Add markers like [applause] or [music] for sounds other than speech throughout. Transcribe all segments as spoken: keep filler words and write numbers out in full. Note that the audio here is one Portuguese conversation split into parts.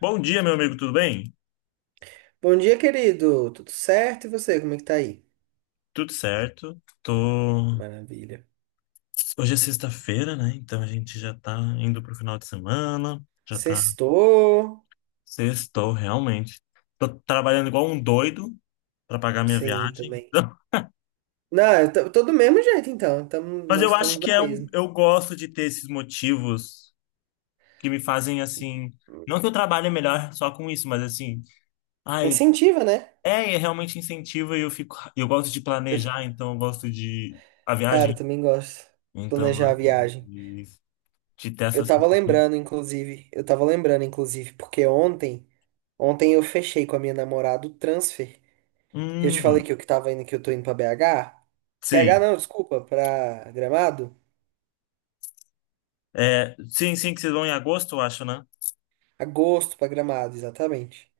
Bom dia, meu amigo, tudo bem? Bom dia, querido. Tudo certo? E você, como é que tá aí? Tudo certo. Tô... Maravilha. Hoje é sexta-feira, né? Então a gente já tá indo pro final de semana, já tá Sextou? sextou, realmente. Tô trabalhando igual um doido pra pagar minha Sim, viagem. também. [laughs] Não, eu tô, tô do mesmo jeito, então. Tamo, Mas nós eu acho estamos que na é um... mesma. eu gosto de ter esses motivos que me fazem assim. Não que eu trabalhe melhor só com isso, mas assim. Ai, Incentiva, né? é, é realmente incentivo e eu fico. Eu gosto de planejar, então eu gosto de. A Cara, eu viagem. também gosto de Então eu planejar a gosto viagem. de de ter essa Eu tava sensação. lembrando, inclusive. Eu tava lembrando, inclusive, porque ontem, ontem eu fechei com a minha namorada o transfer. Eu te falei Hum, que eu que tava indo, que eu tô indo pra B H. B H sim. não, desculpa, pra Gramado. É, sim, sim, que vocês vão em agosto, eu acho, né? Agosto pra Gramado, exatamente.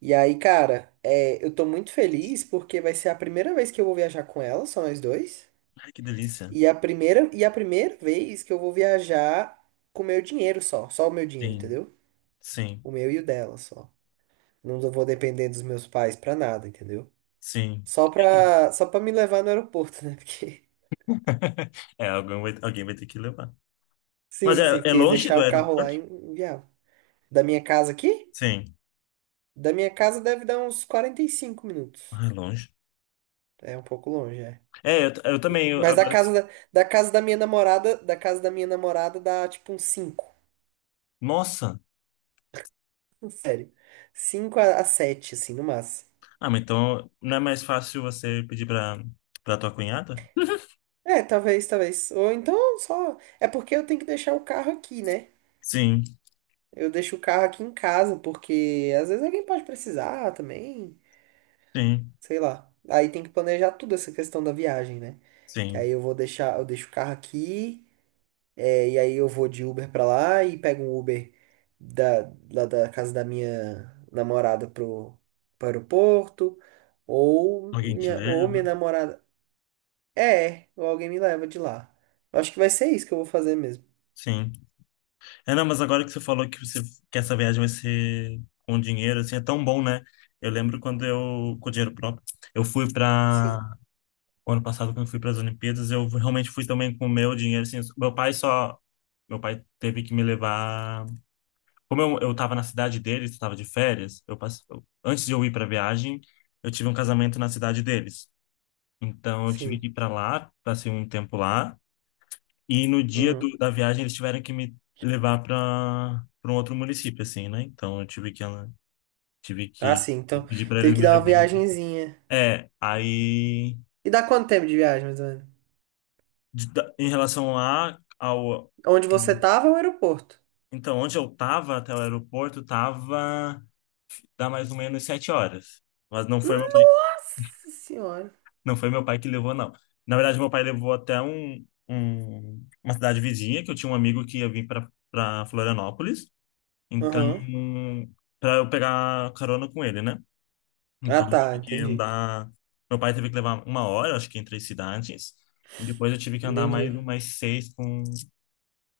E aí, cara, é, eu tô muito feliz porque vai ser a primeira vez que eu vou viajar com ela, só nós dois. Ai, que delícia. E a primeira, e a primeira vez que eu vou viajar com o meu dinheiro só, só o meu dinheiro, Sim, entendeu? sim, O meu e o dela só. Não vou depender dos meus pais pra nada, entendeu? sim. Só pra, só pra me levar no aeroporto, né? [laughs] Porque, [laughs] É, alguém vai, alguém vai ter que levar. Mas sim, é, sim, é porque longe deixar do o carro lá é aeroporto? inviável. Da minha casa aqui? Sim. Da minha casa deve dar uns quarenta e cinco minutos. Ah, é longe. É um pouco longe, é. É, eu, t- eu também. eu- Mas da agora, casa da, da casa da minha namorada, da casa da minha namorada dá tipo um cinco. nossa! Sério. Cinco a sete assim, no máximo. Ah, mas então não é mais fácil você pedir pra, pra tua cunhada? É, talvez, talvez. Ou então só. É porque eu tenho que deixar o carro aqui, né? Sim, Eu deixo o carro aqui em casa, porque às vezes alguém pode precisar também. sim, Sei lá. Aí tem que planejar tudo essa questão da viagem, né? Que sim. aí eu vou deixar, eu deixo o carro aqui. É, e aí eu vou de Uber pra lá e pego um Uber da, lá da casa da minha namorada pro, pro aeroporto. Ou Alguém te minha, ou leva? minha namorada. É, ou alguém me leva de lá. Eu acho que vai ser isso que eu vou fazer mesmo. Sim. É, não, mas agora que você falou que você que essa viagem vai ser com dinheiro, assim, é tão bom, né? Eu lembro quando eu, com dinheiro próprio, eu fui para Sim, o ano passado, quando eu fui para as Olimpíadas, eu realmente fui também com o meu dinheiro, assim, meu pai só, meu pai teve que me levar, como eu, eu tava na cidade deles, estava de férias, eu passei, antes de eu ir para a viagem, eu tive um casamento na cidade deles. Então eu tive sim. que ir para lá, passei um tempo lá, e no dia do- Uhum. da viagem eles tiveram que me levar para para um outro município, assim, né? Então eu tive que tive Ah, que sim. Então, pedir para eles teve que me dar uma levarem. viagenzinha. É, aí E dá quanto tempo de viagem, mais ou menos? de- da- em relação lá ao Onde você tava é o aeroporto. então onde eu tava até o aeroporto tava dá mais ou menos sete horas, mas não foi meu pai, Nossa senhora. não foi meu pai que levou não. Na verdade meu pai levou até um, um- uma cidade vizinha que eu tinha um amigo que ia vir para para Florianópolis. Então, Aham. para eu pegar carona com ele, né? Ah, Então, eu tá. tive que Entendi. andar. Meu pai teve que levar uma hora, acho que entre as cidades. E depois eu tive que andar mais Entendi. umas seis com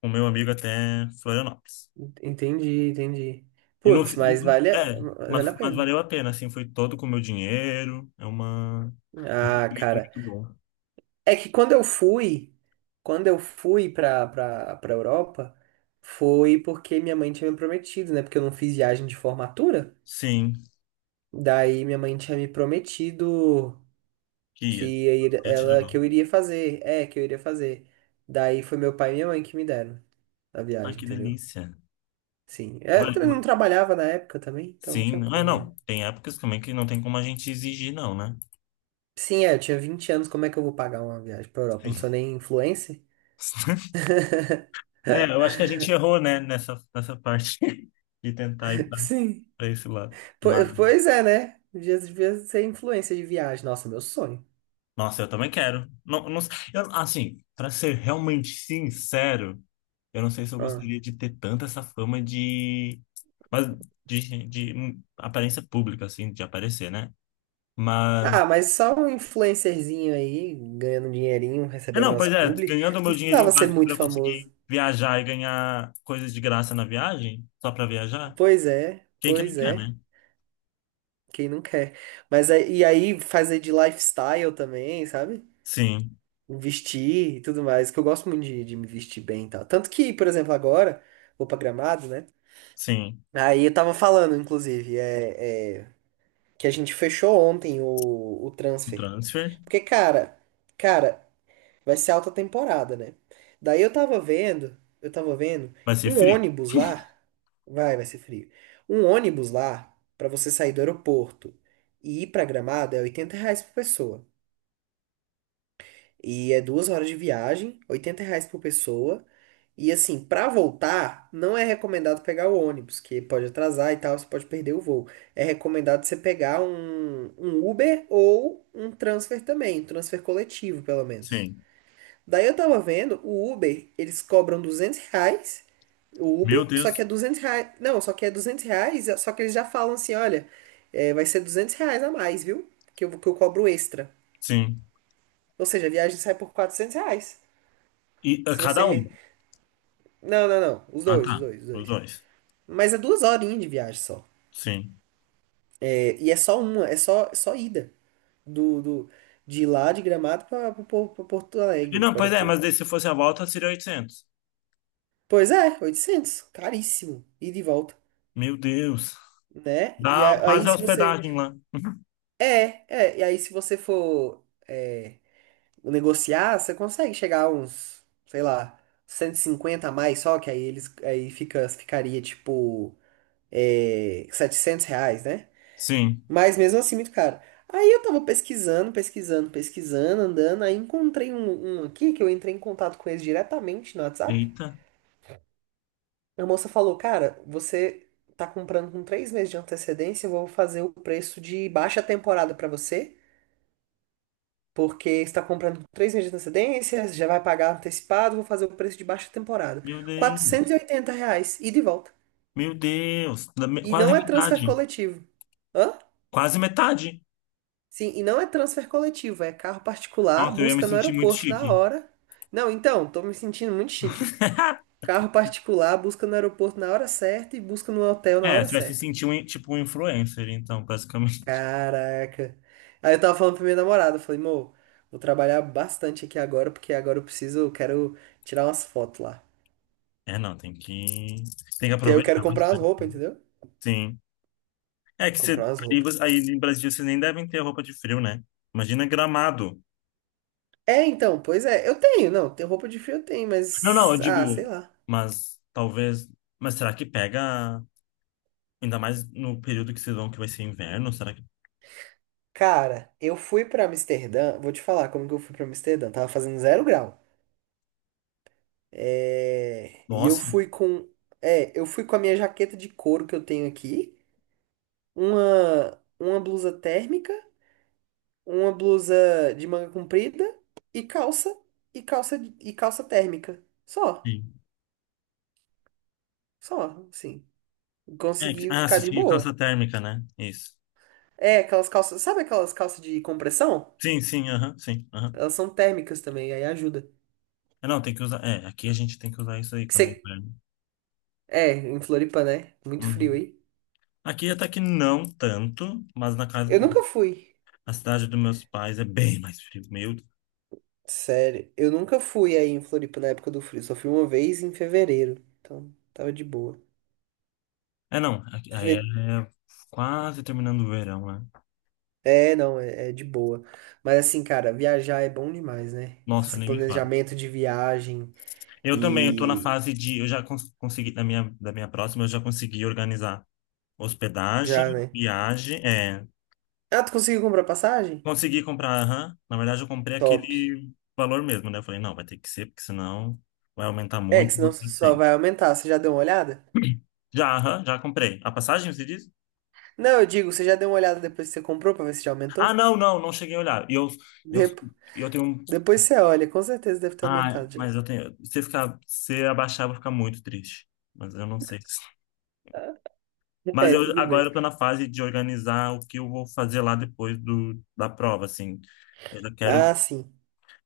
o meu amigo até Florianópolis. Entendi, entendi. E no, Putz, mas vale a, é, vale mas, a mas pena. valeu a pena, assim, foi todo com o meu dinheiro. É uma, um Ah, sentimento cara. muito bom. É que quando eu fui, quando eu fui pra, pra, pra Europa, foi porque minha mãe tinha me prometido, né? Porque eu não fiz viagem de formatura. Sim, Daí minha mãe tinha me prometido que Kia, ia ir- eu te ela levar. que eu iria fazer. É, que eu iria fazer. Daí foi meu pai e minha mãe que me deram a Ah, viagem, que entendeu? delícia. Sim. É, Vale- Eu va- não trabalhava na época também, então não Sim, tinha ah, como, né? não. Tem épocas também que não tem como a gente exigir, não, né? Sim, é, eu tinha vinte anos, como é que eu vou pagar uma viagem pra Europa? Eu não sou [laughs] nem influencer? [laughs] É, eu acho que a gente errou, né, nessa, nessa parte [laughs] de tentar ir pra Sim. pra esse lado. Po- Mas, Pois é, né? Devia, devia ser influencer de viagem. Nossa, meu sonho. nossa, eu também quero. Não, não, eu, assim, pra ser realmente sincero, eu não sei se eu Ah. gostaria de ter tanta essa fama de, mas de, de hum, aparência pública, assim, de aparecer, né? Mas, Ah, mas só um influencerzinho aí, ganhando um dinheirinho, é, recebendo não, pois nosso é, publi. ganhando o Não meu dinheirinho precisava ser básico pra muito eu conseguir famoso. viajar e ganhar coisas de graça na viagem, só pra viajar, Pois é, quem que não pois quer, é. né? Quem não quer? Mas aí- e aí fazer de lifestyle também, sabe? Sim, Vestir e tudo mais, que eu gosto muito de, de me vestir bem e tal. Tanto que, por exemplo, agora, vou pra Gramado, né? sim. Aí eu tava falando, inclusive, é, é, que a gente fechou ontem o, o O transfer. transfer Porque, cara, cara, vai ser alta temporada, né? Daí eu tava vendo, eu tava vendo vai ser um frio. ônibus [laughs] lá. Vai, vai ser frio. Um ônibus lá, pra você sair do aeroporto e ir pra Gramado, é oitenta reais por pessoa. E é duas horas de viagem, oitenta reais por pessoa. E assim, para voltar, não é recomendado pegar o ônibus, que pode atrasar e tal, você pode perder o voo. É recomendado você pegar um, um Uber ou um transfer também, um transfer coletivo, pelo menos. Sim. Daí eu tava vendo, o Uber, eles cobram duzentos reais, o Meu Uber, só que Deus. é duzentos reais, não, só que é duzentos reais, só que eles já falam assim, olha, é, vai ser duzentos reais a mais, viu? Que eu, que eu cobro extra. Sim. Ou seja, a viagem sai por quatrocentos reais. E a Se cada você... um? re- Não, não, não, os Ah, dois, os tá. dois, os Os dois. dois. Mas é duas horinhas de viagem só. Sim. É, e é só uma, é só, é só ida. Do, do, de lá de Gramado para Porto E Alegre, não, para o pois é, mas aeroporto. daí se fosse a volta seria oitocentos. Pois é, oitocentos. Caríssimo. E de volta. Meu Deus. Né? E Dá a- Aí quase a se você. hospedagem lá. É, é. E aí se você for é, negociar, você consegue chegar a uns, sei lá, cento e cinquenta a mais só, que aí eles. Aí fica, ficaria tipo. É, setecentos reais, né? Sim. Mas mesmo assim, muito caro. Aí eu tava pesquisando, pesquisando, pesquisando, andando. Aí encontrei um, um aqui que eu entrei em contato com eles diretamente no WhatsApp. Eita. A moça falou: Cara, você tá comprando com três meses de antecedência, eu vou fazer o preço de baixa temporada pra você. Porque você está comprando com três meses de antecedência, você já vai pagar antecipado, vou fazer o preço de baixa temporada. Meu Deus. Quatrocentos e oitenta reais, ida e volta. Meu Deus. Da me- E Quase não é transfer metade. coletivo. Hã? Quase metade. Sim, e não é transfer coletivo, é carro particular, Nossa, eu ia me busca no sentir muito aeroporto na chique. hora. Não, então, tô me sentindo muito chique. [laughs] Carro particular, busca no aeroporto na hora certa e busca no hotel na É, hora você vai se certa. sentir um, in- tipo um influencer, então, basicamente. Caraca. Aí eu tava falando pra minha namorada, eu falei, amor, vou trabalhar bastante aqui agora, porque agora eu preciso, eu quero tirar umas fotos lá. É, não, tem que... Tem que Que aí eu quero aproveitar comprar umas bastante. roupas, entendeu? Sim. É que você, Comprar umas aí roupas. você- aí em Brasília vocês nem devem ter roupa de frio, né? Imagina Gramado. É, então, pois é, eu tenho, não, tem roupa de frio eu tenho, Não, não, eu mas, digo, ah, sei lá. mas talvez. Mas será que pega, ainda mais no período que vocês vão, que vai ser inverno? Será que. Cara, eu fui pra Amsterdã, vou te falar como que eu fui pra Amsterdã, tava fazendo zero grau. É, E eu Nossa, fui com, é, eu fui com a minha jaqueta de couro que eu tenho aqui, uma uma blusa térmica, uma blusa de manga comprida e calça e calça e calça térmica. Só, sim. só, assim. É, que- Consegui ah, ficar se de tinha calça boa. térmica, né? Isso. É, aquelas calças, sabe aquelas calças de compressão? Sim, sim, aham, sim, aham. Elas são térmicas também, aí ajuda. É, não, tem que usar. É, aqui a gente tem que usar isso aí Que quando é você, inverno. É, em Floripa, né? Muito frio Uhum. aí. Aqui até que não tanto, mas na casa, Eu nunca fui. na cidade dos meus pais é bem mais frio. Meu Sério, eu nunca fui aí em Floripa na época do frio. Só fui uma vez em fevereiro. Então, tava de boa. é, não. aqui- Aí é Fe- quase terminando o verão, né? É, não, é, é de boa. Mas assim, cara, viajar é bom demais, né? Nossa, Esse nem me fala. planejamento de viagem Eu também, eu tô na e fase de... Eu já cons- consegui, da minha, da minha próxima, eu já consegui organizar já, hospedagem, né? viagem, é... Ah, tu conseguiu comprar passagem? Consegui comprar, aham. Na verdade, eu comprei Top. aquele valor mesmo, né? Eu falei, não, vai ter que ser, porque senão vai aumentar É, que muito senão o que eu só tenho. vai aumentar. Você já deu uma olhada? Já, aham, já comprei. A passagem, você diz? Não, eu digo, você já deu uma olhada depois que você comprou pra ver se já Ah, aumentou? não, não, não cheguei a olhar. E eu, eu, Dep- eu tenho um... Depois você olha, com certeza deve ter Ah, aumentado já. mas eu tenho... Se ficar, se abaixar, eu vou ficar muito triste. Mas eu não sei. [laughs] Mas É, eu tudo agora bem. eu tô na fase de organizar o que eu vou fazer lá depois do, da prova, assim. Eu já quero Ah, sim.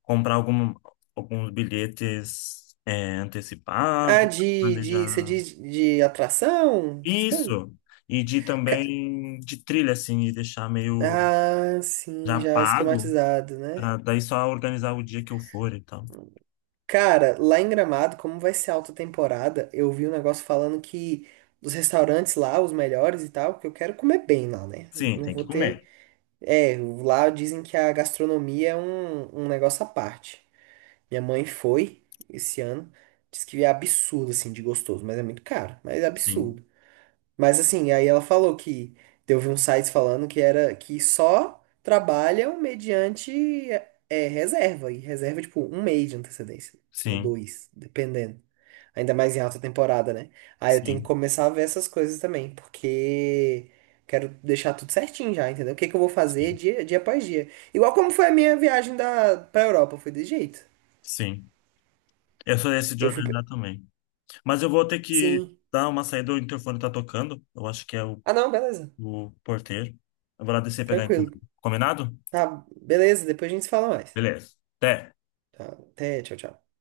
comprar algum, alguns bilhetes é, Ah, antecipados, de, de, você planejar diz de atração, essas coisas? isso, e de Ca- também de trilha, assim, e deixar meio Ah, sim, já já pago, esquematizado, né? para daí só organizar o dia que eu for e tal. Cara, lá em Gramado, como vai ser alta temporada, eu vi um negócio falando que os restaurantes lá, os melhores e tal, que eu quero comer bem lá, né? Eu Sim, não tem que vou ter. comer. É, lá dizem que a gastronomia é um, um negócio à parte. Minha mãe foi esse ano, disse que é absurdo, assim, de gostoso, mas é muito caro, mas é Sim, absurdo. Mas assim, aí ela falou que eu vi uns sites falando que era que só trabalham mediante é, reserva. E reserva, tipo, um mês de antecedência. Ou sim, dois, dependendo. Ainda mais em alta temporada, né? Aí eu tenho que sim, começar a ver essas coisas também, porque quero deixar tudo certinho já, entendeu? O que que eu vou fazer sim, dia, dia após dia. Igual como foi a minha viagem da, pra Europa, foi desse jeito. sim. Eu sou esse de Eu fui. pra- organizar também. Mas eu vou ter que Sim. dar uma saída, o interfone tá tocando. Eu acho que é o, Ah, não, beleza. o porteiro. Eu vou lá descer e pegar a Tranquilo. encomenda. Combinado? Tá, beleza, depois a gente se fala mais. Beleza. Até. Tá, até, tchau, tchau.